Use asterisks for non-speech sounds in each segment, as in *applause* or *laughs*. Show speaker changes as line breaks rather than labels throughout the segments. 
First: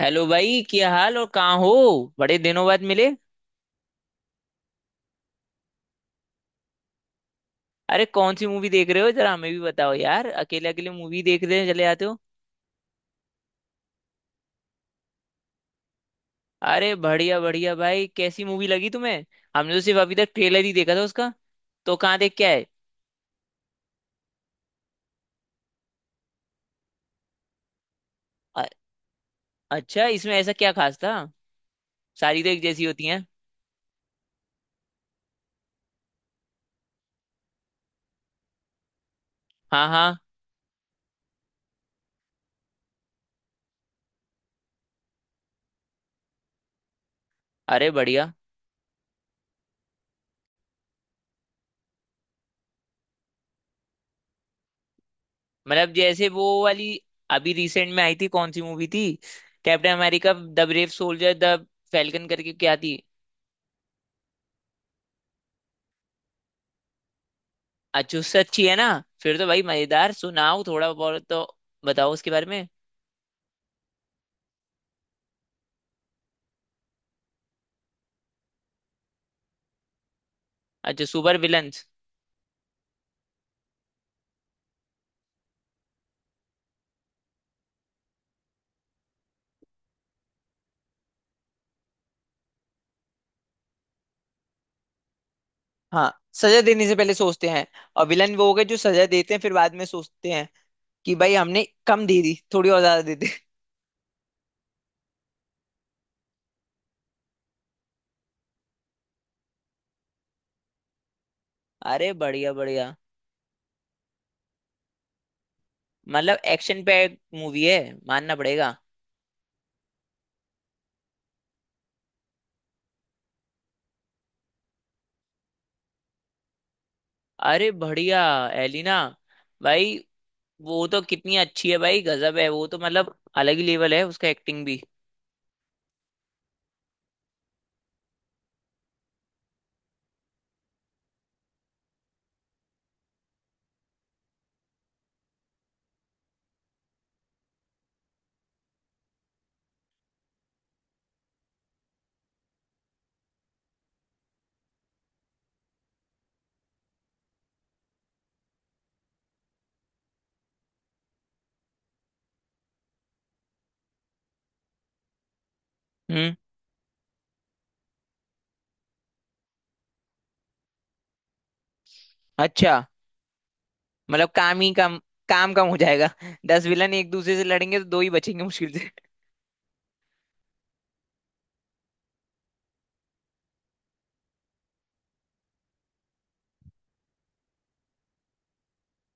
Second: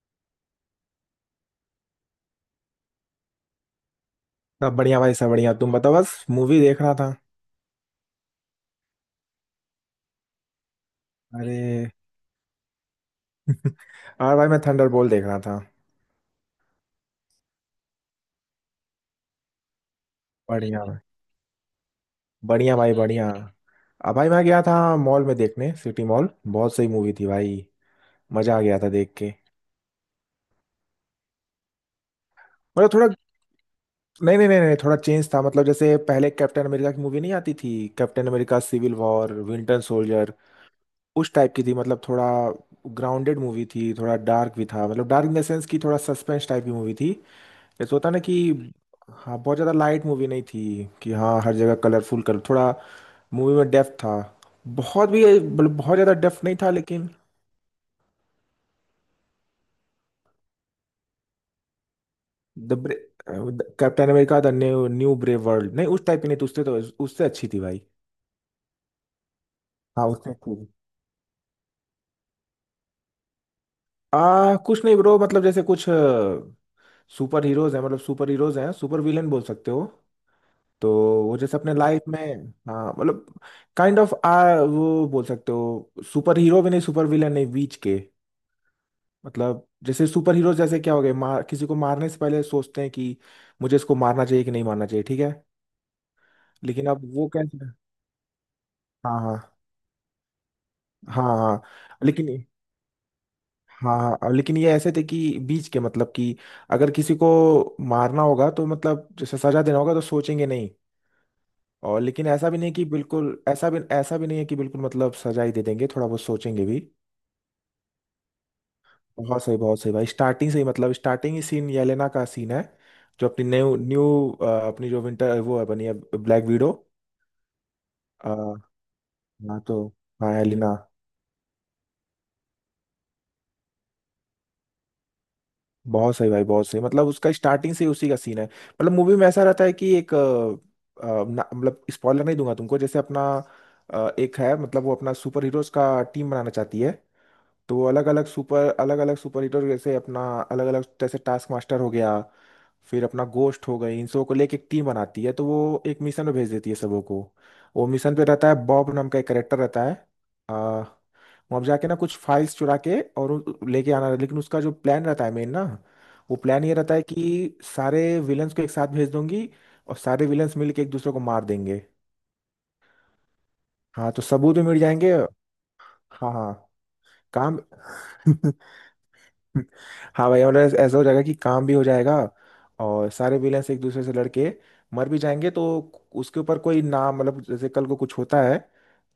Hello भाई, क्या हाल और कहाँ हो। बड़े दिनों बाद मिले।
सब बढ़िया भाई, सब बढ़िया। तुम बताओ, बस मूवी देख रहा था।
अरे कौन सी मूवी देख रहे हो, जरा हमें भी बताओ यार, अकेले अकेले मूवी देख रहे चले
अरे।
जाते हो।
और भाई, मैं थंडरबोल्ट देख रहा था।
अरे बढ़िया बढ़िया भाई, कैसी मूवी लगी तुम्हें? हमने तो सिर्फ अभी तक ट्रेलर ही
बढ़िया
देखा
भाई।
था उसका। तो कहाँ देख के आए?
बढ़िया भाई, बढ़िया। अब भाई, मैं गया था मॉल में देखने, सिटी मॉल। बहुत सही मूवी थी भाई। मजा आ
अ-
गया था देख के।
अच्छा, इसमें ऐसा क्या खास था? सारी तो एक जैसी
मतलब
होती
थोड़ा।
हैं।
नहीं नहीं नहीं नहीं, थोड़ा चेंज था, मतलब जैसे पहले कैप्टन अमेरिका की मूवी नहीं आती थी। Captain America civil war, winter
हाँ हाँ।
सोल्जर, उस टाइप की थी। मतलब थोड़ा ग्राउंडेड मूवी थी, थोड़ा डार्क भी था। मतलब डार्क इन द सेंस की थोड़ा सस्पेंस टाइप की मूवी थी।
अरे
जैसे होता है ना
बढ़िया।
कि हाँ, बहुत ज़्यादा लाइट मूवी नहीं थी कि हाँ हर जगह कलरफुल कर। थोड़ा मूवी में डेप्थ था। बहुत भी, मतलब
मतलब
बहुत ज़्यादा
जैसे वो
डेप्थ नहीं था,
वाली
लेकिन।
अभी रिसेंट में आई थी, कौन सी मूवी थी, Captain America the brave soldier, the falcon करके क्या थी?
The, Captain America the new new brave world, नहीं उस टाइप की नहीं थी उससे तो। उससे अच्छी थी भाई।
अच्छी, उससे अच्छी है ना? फिर तो भाई
हाँ
मजेदार,
उससे अच्छी
सुनाओ
थी।
थोड़ा बहुत तो, बताओ उसके बारे में।
कुछ नहीं ब्रो, मतलब जैसे कुछ सुपर हीरोज हैं, मतलब सुपर हीरोज हैं, सुपर विलेन बोल सकते हो। तो
अच्छा,
वो
सुपर
जैसे अपने
विलन्स।
लाइफ में, हाँ मतलब काइंड ऑफ आ वो बोल सकते हो, सुपर हीरो भी नहीं, सुपर विलेन नहीं, बीच के। मतलब जैसे सुपर हीरो जैसे क्या हो गए, मार, किसी को मारने से पहले सोचते हैं कि मुझे इसको मारना चाहिए कि नहीं मारना चाहिए, ठीक है।
हाँ, सजा देने
लेकिन
से
अब
पहले
वो
सोचते हैं।
कैसे।
और विलन वो हो गए जो सजा
हाँ
देते
हाँ
हैं फिर बाद में सोचते हैं कि
हाँ
भाई
हाँ।
हमने कम दे
लेकिन
दी थोड़ी और ज्यादा दे दी।
हाँ हाँ, अब लेकिन ये ऐसे थे कि बीच के, मतलब कि अगर किसी को मारना होगा तो मतलब जैसे सजा देना होगा तो सोचेंगे नहीं। और
अरे
लेकिन ऐसा
बढ़िया
भी नहीं कि
बढ़िया।
बिल्कुल, ऐसा भी नहीं है कि बिल्कुल मतलब सजा ही दे देंगे, थोड़ा बहुत
मतलब
सोचेंगे भी।
एक्शन पैक मूवी है, मानना पड़ेगा।
बहुत सही भाई, स्टार्टिंग से ही मतलब स्टार्टिंग ही सीन येलेना का सीन है। जो अपनी न्यू न्यू अपनी जो विंटर वो है बनी है, ब्लैक विडो।
अरे बढ़िया।
अ,
एलिना।
हाँ तो।
भाई
हाँ एलिना।
वो तो कितनी अच्छी है भाई, गजब है वो तो, मतलब अलग ही लेवल है उसका, एक्टिंग भी।
बहुत सही भाई बहुत सही, मतलब उसका स्टार्टिंग से ही उसी का सीन है। मतलब मूवी में ऐसा रहता है कि एक मतलब स्पॉइलर नहीं दूंगा तुमको, जैसे अपना एक है। मतलब वो अपना सुपर हीरोज का टीम बनाना चाहती है। तो वो अलग अलग सुपर हीरो जैसे अपना अलग अलग जैसे टास्क मास्टर हो गया, फिर अपना गोस्ट हो गई, इन सबको लेके एक टीम बनाती है। तो वो एक मिशन में भेज देती है सबों को। वो मिशन पे रहता है, बॉब नाम का एक करेक्टर रहता है। आ, वहाँ पे जाके ना कुछ फाइल्स चुरा के और लेके आना। लेकिन उसका जो प्लान रहता है मेन ना,
हम्म।
वो प्लान ये रहता है कि सारे विलन्स को एक साथ भेज दूंगी, और सारे विलन्स मिलके एक दूसरे को मार देंगे।
अच्छा।
हाँ तो
मतलब
सबूत
काम
भी
ही
मिल
कम,
जाएंगे।
काम कम हो जाएगा।
हाँ
*laughs*
हाँ।
10 विलन एक दूसरे से
काम।
लड़ेंगे तो दो ही बचेंगे
*laughs*
मुश्किल से।
हाँ भाई, और ऐसा हो जाएगा कि काम भी हो जाएगा, और सारे विलेंस एक दूसरे से लड़के मर भी जाएंगे तो उसके ऊपर कोई नाम, मतलब जैसे कल को कुछ होता है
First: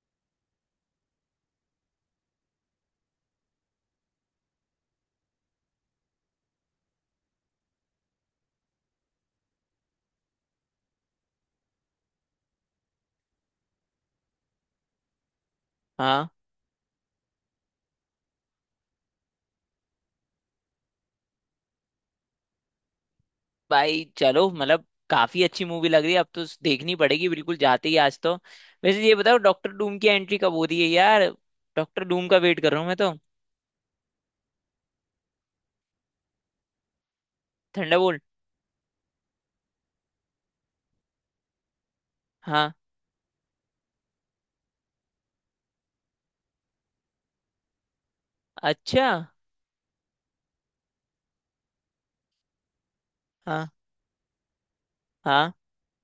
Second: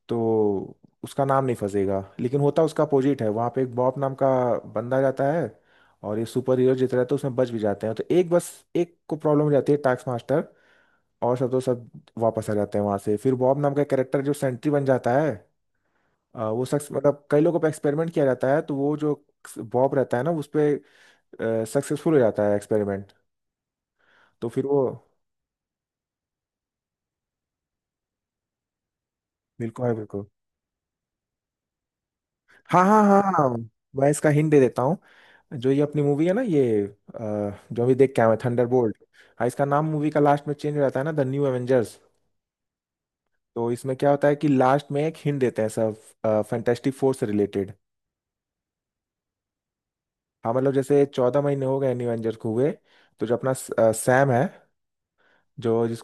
तो उसका नाम नहीं फंसेगा। लेकिन होता उसका अपोजिट है। वहाँ पे एक बॉब नाम का बंदा जाता है, और ये सुपर हीरो जितना रहता है तो उसमें बच भी जाते हैं, तो एक बस एक को प्रॉब्लम हो जाती है, टास्क मास्टर। और सब तो सब वापस आ जाते हैं वहाँ से। फिर बॉब नाम का कैरेक्टर जो सेंट्री बन जाता है,
हाँ
वो शख्स, मतलब कई लोगों पर एक्सपेरिमेंट किया जाता है तो वो जो बॉब रहता है ना उस पे सक्सेसफुल हो जाता है एक्सपेरिमेंट।
भाई। चलो,
तो फिर वो।
मतलब काफी अच्छी मूवी लग रही है, अब तो देखनी पड़ेगी बिल्कुल, जाते ही आज तो। वैसे ये बताओ डॉक्टर
बिल्कुल है
डूम की
बिल्कुल।
एंट्री कब हो रही है यार? डॉक्टर डूम का वेट कर रहा
हाँ
हूँ मैं
हाँ
तो।
हाँ हाँ। मैं इसका हिंट दे देता हूँ। जो ये अपनी मूवी है ना ये, जो अभी देख के
थंडरबोल्ट।
आए हैं, थंडरबोल्ट। हाँ, इसका नाम मूवी का लास्ट में चेंज हो जाता है ना, द न्यू एवेंजर्स।
हाँ।
तो इसमें क्या होता है कि लास्ट में एक हिंट देते हैं सब, फैंटेस्टिक फोर से रिलेटेड।
अच्छा।
हाँ मतलब जैसे 14 महीने हो गए न्यू एवेंजर्स को हुए। तो जो अपना
हाँ
सैम है,
हाँ
जो जिस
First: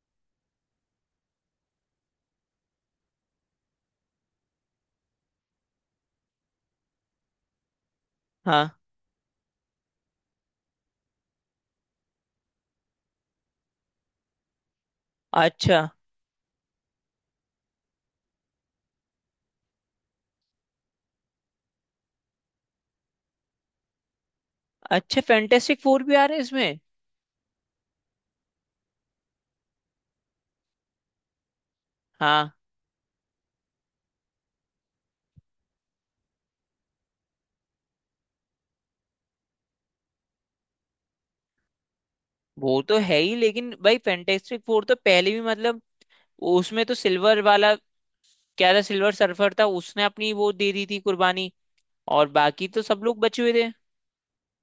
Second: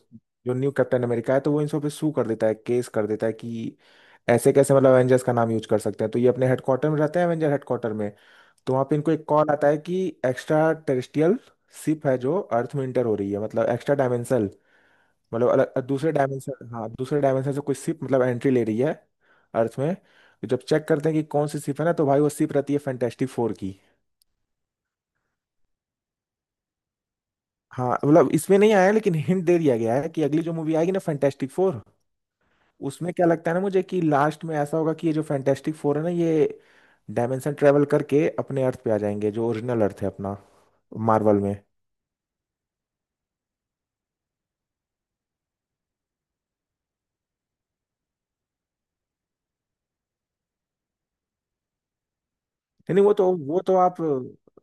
जो न्यू कैप्टन अमेरिका है, तो वो इन सब पे सू कर देता है, केस कर देता है कि ऐसे कैसे, मतलब एवेंजर्स का नाम यूज कर सकते हैं। तो ये अपने हेडक्वार्टर में रहते हैं, एवेंजर हेडक्वार्टर में।
हाँ।
तो वहाँ पे इनको एक कॉल आता है कि एक्स्ट्रा टेरेस्ट्रियल शिप है जो अर्थ में इंटर हो रही है, मतलब एक्स्ट्रा डायमेंशनल, मतलब अलग
अच्छा
दूसरे डायमेंशन, हाँ दूसरे डायमेंशन से कोई शिप मतलब एंट्री ले रही है अर्थ में। तो जब चेक करते हैं कि कौन सी शिप है ना, तो भाई वो शिप रहती है फैंटेस्टिक फोर की।
अच्छा। फैंटेस्टिक फोर भी आ रहे हैं इसमें?
हाँ मतलब इसमें नहीं आया, लेकिन हिंट दे दिया गया है कि अगली जो मूवी आएगी ना, फैंटेस्टिक फोर,
हाँ।
उसमें क्या लगता है ना मुझे कि लास्ट में ऐसा होगा कि ये जो फैंटेस्टिक फोर है ना, ये डायमेंशन ट्रेवल करके अपने अर्थ पे आ जाएंगे, जो ओरिजिनल अर्थ है अपना मार्वल में। नहीं,
वो तो है ही, लेकिन भाई फैंटेस्टिक फोर तो पहले भी मतलब, उसमें तो सिल्वर वाला क्या था, सिल्वर सर्फर था, उसने अपनी वो दे दी थी कुर्बानी, और बाकी तो सब
नहीं
लोग बचे हुए थे।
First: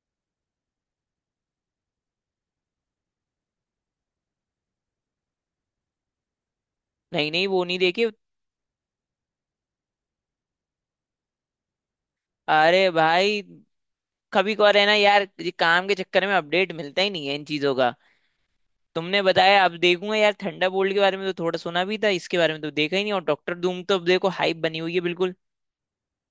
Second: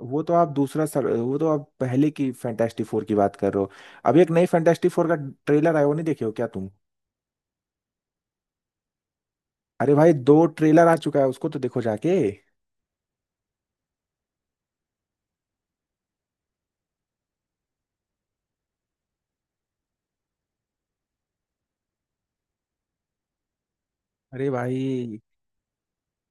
वो तो आप पहले की फैंटेस्टिक फोर की बात कर रहे हो। अभी एक नई फैंटेस्टिक फोर का ट्रेलर आया, वो नहीं देखे हो क्या तुम?
नहीं नहीं, वो नहीं देखे।
अरे भाई, दो ट्रेलर आ चुका है उसको, तो देखो जाके।
अरे भाई। कभी कभार है ना यार, ये काम के चक्कर में अपडेट मिलता ही नहीं है इन चीजों का। तुमने बताया, अब देखूंगा यार। थंडरबोल्ट के बारे में तो थोड़ा सुना भी था, इसके बारे में तो देखा ही नहीं। और डॉक्टर धूम तो अब देखो
अरे
हाइप बनी हुई है
भाई।
बिल्कुल।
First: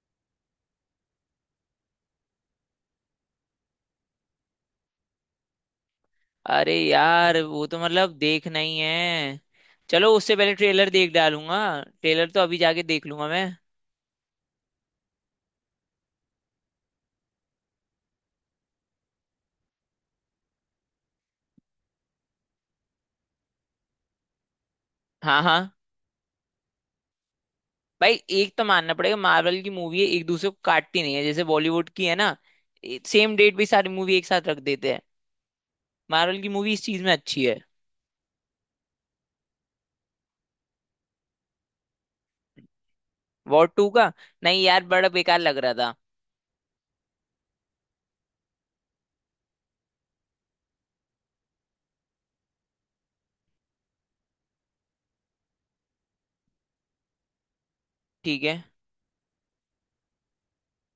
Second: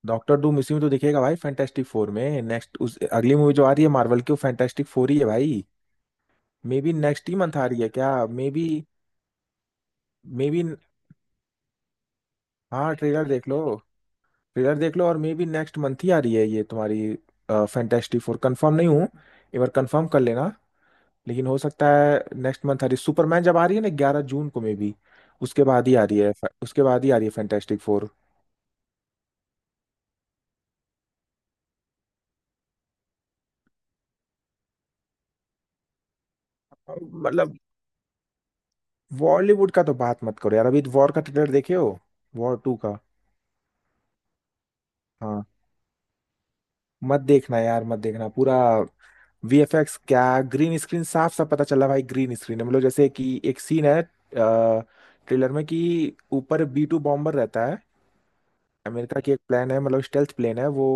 डॉक्टर डूम इसी में तो दिखेगा भाई, फैंटेस्टिक फोर में, नेक्स्ट उस अगली मूवी जो आ रही है मार्वल की वो फैंटेस्टिक फोर ही है भाई।
अरे
मे बी नेक्स्ट ही
यार
मंथ
वो
आ
तो
रही है क्या,
मतलब
मे
देखना
बी।
ही है। चलो उससे
मे
पहले
बी।
ट्रेलर देख डालूंगा। ट्रेलर तो अभी जाके
हाँ,
देख
ट्रेलर
लूंगा मैं।
देख लो। ट्रेलर देख लो, और मे बी नेक्स्ट मंथ ही आ रही है ये तुम्हारी फैंटेस्टिक फोर, कंफर्म नहीं हूँ, एक बार कंफर्म कर लेना। लेकिन हो सकता है नेक्स्ट मंथ आ रही सुपरमैन जब आ रही है ना 11 जून को, मे बी
हाँ हाँ।
उसके बाद ही आ रही है। उसके बाद ही आ रही है फैंटेस्टिक फोर।
भाई एक तो मानना पड़ेगा, मार्वल की मूवी है, एक दूसरे को काटती नहीं है, जैसे बॉलीवुड की है ना, सेम डेट भी सारी मूवी एक साथ रख देते हैं। मार्वल की मूवी इस चीज में अच्छी
मतलब
है।
बॉलीवुड का तो बात मत करो यार, अभी वॉर का ट्रेलर देखे हो, वॉर टू का?
वॉर 2 का? नहीं यार, बड़ा बेकार
हाँ,
लग रहा था।
मत देखना यार, मत देखना पूरा। वीएफएक्स क्या, ग्रीन स्क्रीन साफ साफ पता चला भाई ग्रीन स्क्रीन है। मतलब जैसे कि एक सीन है ट्रेलर में कि ऊपर B2 बॉम्बर रहता है,
ठीक है।
अमेरिका की एक प्लेन है, मतलब स्टेल्थ प्लेन है वो,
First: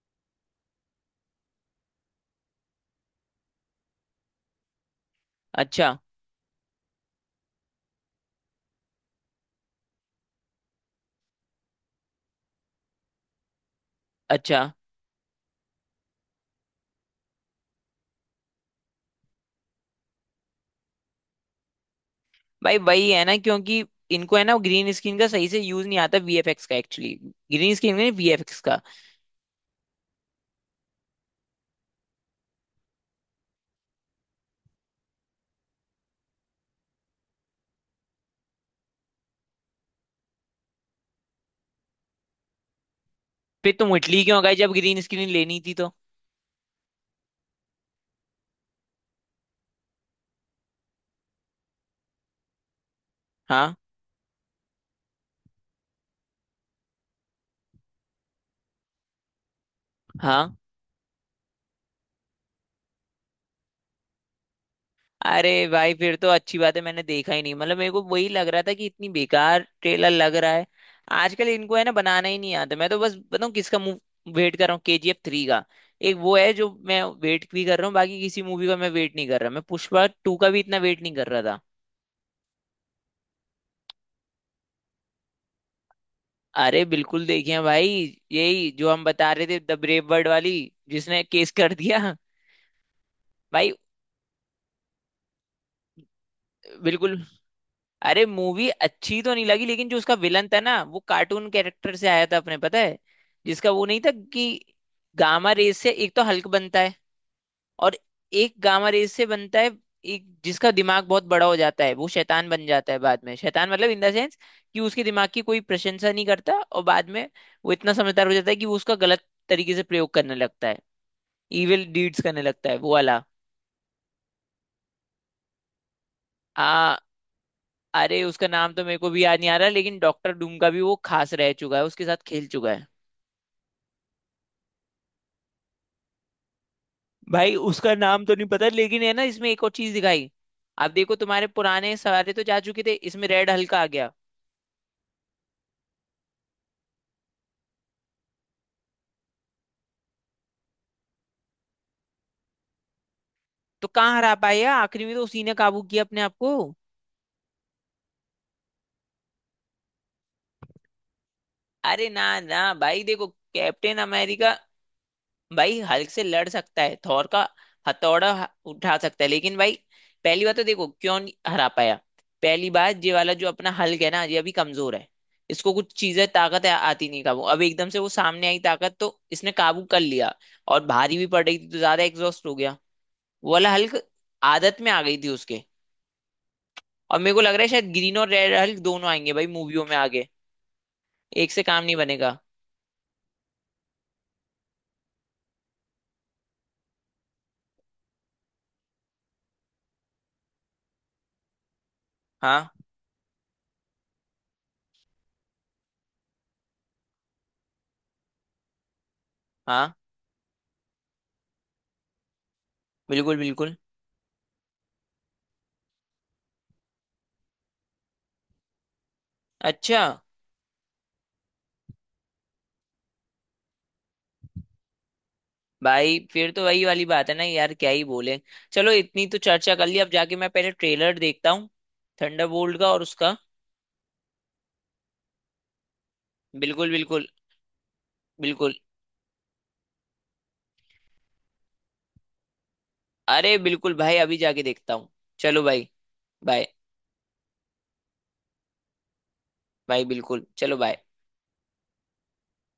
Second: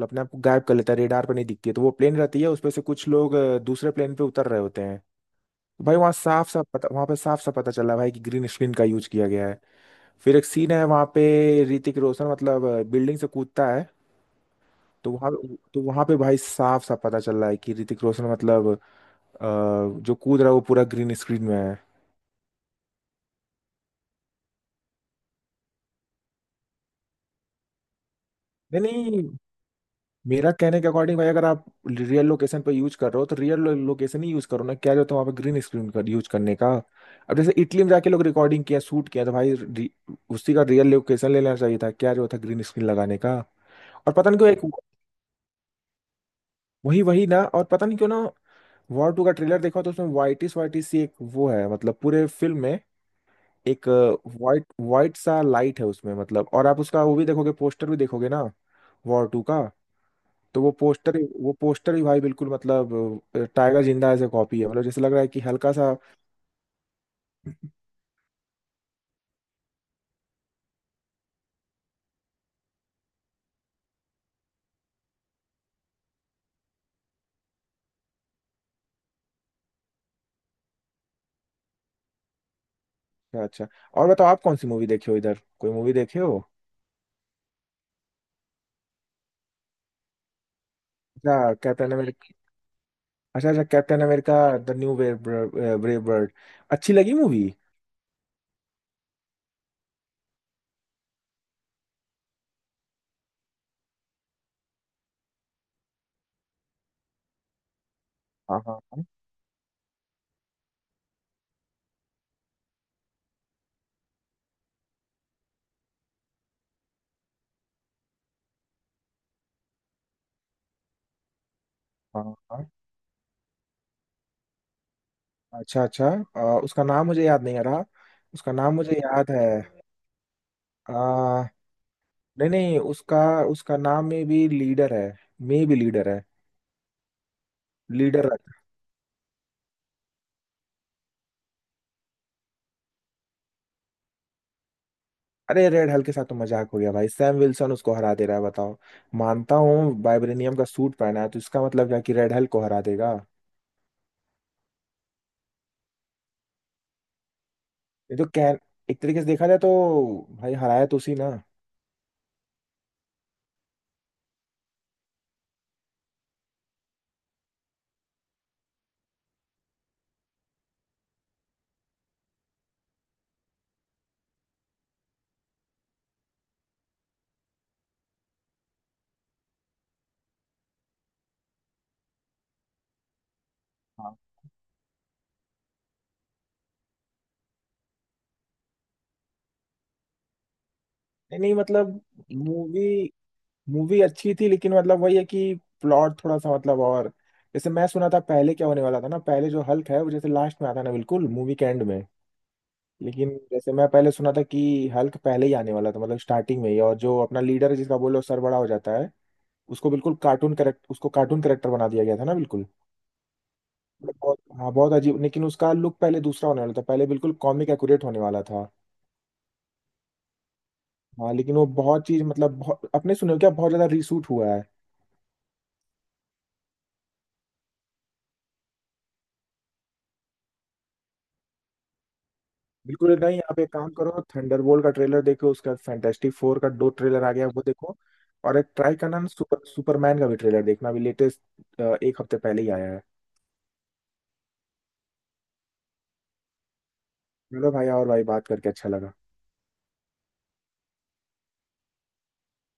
मतलब अपने आप को गायब कर लेता है, रेडार पर नहीं दिखती है। तो वो प्लेन रहती है उसपे से कुछ लोग दूसरे प्लेन पे उतर रहे होते हैं। तो
अच्छा।
भाई वहाँ साफ साफ पता, वहाँ पे साफ साफ पता चला भाई कि ग्रीन स्क्रीन का यूज किया गया है। फिर एक सीन है वहाँ पे, ऋतिक रोशन मतलब बिल्डिंग से कूदता है।
अच्छा।
तो वहाँ, तो वहाँ पे भाई साफ साफ पता चल रहा है कि ऋतिक रोशन मतलब अ, जो कूद रहा है वो पूरा ग्रीन स्क्रीन में है।
भाई वही है ना, क्योंकि इनको है ना ग्रीन स्क्रीन का सही से यूज नहीं आता, वीएफएक्स का, एक्चुअली ग्रीन स्क्रीन नहीं वीएफएक्स का।
नहीं नहीं, मेरा कहने के अकॉर्डिंग भाई, अगर आप रियल लोकेशन पे यूज कर रहे हो तो रियल लोकेशन ही यूज करो ना, क्या जो तुम वहाँ पे ग्रीन स्क्रीन कर यूज करने का। अब जैसे इटली में जाके लोग रिकॉर्डिंग किया, शूट किया, तो भाई उसी का रियल लोकेशन ले लेना चाहिए था, क्या जो था ग्रीन स्क्रीन लगाने का।
फिर तुम
और
इटली
पता नहीं
क्यों
क्यों
गए
एक,
जब ग्रीन स्क्रीन लेनी थी तो?
वही वही ना, और पता नहीं क्यों ना, वॉर टू का ट्रेलर देखा तो उसमें वाइटिस वाइटिस सी एक वो है, मतलब पूरे फिल्म में
हाँ
एक वाइट वाइट सा लाइट है उसमें, मतलब। और आप उसका वो भी देखोगे, पोस्टर भी देखोगे ना, वॉर टू का।
हाँ।
तो वो पोस्टर भी भाई बिल्कुल मतलब टाइगर जिंदा ऐसे कॉपी है, मतलब जैसे लग रहा है कि
अरे
हल्का सा।
भाई फिर तो अच्छी बात है, मैंने देखा ही नहीं, मतलब मेरे को वही लग रहा था कि इतनी बेकार ट्रेलर लग रहा है। आजकल इनको है ना बनाना ही नहीं आता। मैं तो बस बताऊँ किसका मुंह वेट कर रहा हूँ, KGF 3 का। एक वो है जो मैं वेट भी कर रहा हूँ, बाकी किसी मूवी का मैं वेट नहीं कर रहा। मैं पुष्पा 2 का भी इतना वेट नहीं कर रहा था।
अच्छा। और बताओ आप कौन सी मूवी देखे हो, इधर कोई मूवी देखे हो?
अरे बिल्कुल देखिए हैं भाई, यही जो हम बता रहे थे द ब्रेव वर्ल्ड वाली, जिसने केस
अच्छा
कर
कैप्टन
दिया।
अमेरिका, अच्छा अच्छा
भाई
Captain America. The New Brave World, अच्छी लगी
बिल्कुल।
मूवी?
अरे मूवी अच्छी तो नहीं लगी, लेकिन जो उसका विलन था ना वो कार्टून कैरेक्टर से आया था अपने, पता है, जिसका वो नहीं था कि गामा रेस से एक तो हल्क बनता है, और एक
हाँ हाँ
गामा
हाँ
रेस से बनता है, एक जिसका दिमाग बहुत बड़ा हो जाता है, वो शैतान बन जाता है बाद में, शैतान मतलब इन द सेंस कि उसके दिमाग की कोई प्रशंसा नहीं करता, और बाद में वो इतना समझदार हो जाता है कि वो उसका गलत तरीके से प्रयोग करने लगता है, इविल डीड्स
हाँ
करने
हाँ।
लगता है वो वाला।
अच्छा अच्छा। उसका नाम मुझे याद नहीं आ रहा।
अरे उसका
उसका
नाम
नाम
तो
मुझे
मेरे को भी
याद
याद
है।
नहीं आ रहा, लेकिन डॉक्टर डूम का भी
आ,
वो खास रह चुका है, उसके साथ खेल
नहीं
चुका
नहीं
है।
उसका, उसका नाम में भी लीडर है, में भी लीडर है।
भाई उसका नाम
लीडर
तो नहीं
रख।
पता, लेकिन है ना इसमें एक और चीज दिखाई, आप देखो तुम्हारे पुराने सवारे तो जा चुके थे इसमें, रेड हल्का आ गया।
अरे रेड हल्क के साथ तो मजाक हो गया भाई, सैम विल्सन उसको हरा दे रहा है बताओ। मानता हूँ वाइब्रेनियम का सूट पहना है, तो इसका मतलब क्या कि रेड हल्क को हरा देगा।
तो कहाँ हरा पाए यार, आखिरी में तो उसी ने काबू किया अपने आप को।
ये तो कैन, एक तरीके से देखा जाए तो भाई हराया तो उसी ना।
अरे ना ना भाई देखो, कैप्टन अमेरिका भाई हल्क से लड़ सकता है, थॉर का हथौड़ा उठा सकता है, लेकिन भाई पहली बात तो देखो क्यों नहीं हरा पाया। पहली बात, ये वाला जो अपना हल्क है ना ये अभी कमजोर है, इसको कुछ चीजें ताकत आती नहीं काबू, अब एकदम से वो सामने आई ताकत तो इसने काबू कर लिया, और भारी भी पड़ रही थी तो ज्यादा एग्जॉस्ट हो गया वो वाला हल्क,
हाँ।
आदत में आ गई थी उसके। और मेरे को लग रहा है शायद ग्रीन और रेड हल्क दोनों आएंगे भाई मूवियों में आगे,
नहीं
एक
नहीं
से काम नहीं
मतलब,
बनेगा।
मूवी, मूवी अच्छी थी लेकिन मतलब वही है कि प्लॉट थोड़ा सा मतलब, और जैसे मैं सुना था पहले क्या होने वाला था ना, पहले जो हल्क है वो जैसे लास्ट में आता है ना, बिल्कुल मूवी के एंड में।
हाँ
लेकिन जैसे मैं पहले सुना था कि हल्क पहले ही आने वाला था, मतलब स्टार्टिंग में ही, और जो अपना लीडर है जिसका बोलो सर बड़ा हो जाता है, उसको
हाँ।
बिल्कुल कार्टून करेक्टर बना दिया गया था ना, बिल्कुल।
बिल्कुल बिल्कुल।
मतलब बहुत हाँ, बहुत अजीब, लेकिन उसका लुक पहले दूसरा होने वाला था, पहले बिल्कुल कॉमिक एक्यूरेट होने वाला था।
अच्छा।
हाँ लेकिन वो बहुत चीज मतलब बहुत, अपने सुने हो क्या, बहुत ज्यादा रीशूट हुआ है।
भाई फिर तो वही वाली बात है ना यार, क्या ही बोले। चलो, इतनी तो चर्चा कर ली, अब जाके मैं पहले ट्रेलर देखता हूँ थंडरबोल्ट का और
बिल्कुल
उसका।
नहीं, आप एक काम करो, थंडरबोल्ट का ट्रेलर देखो, उसका फैंटास्टिक फोर का दो
बिल्कुल
ट्रेलर
बिल्कुल।
आ गया वो देखो। और एक
बिल्कुल।
ट्राई करना ना, सुपरमैन का भी ट्रेलर देखना, अभी लेटेस्ट एक हफ्ते पहले ही आया है।
अरे बिल्कुल भाई, अभी जाके देखता हूँ। चलो भाई। बाय।
चलो भाई, और भाई बात करके अच्छा लगा।
भाई बिल्कुल। चलो बाय।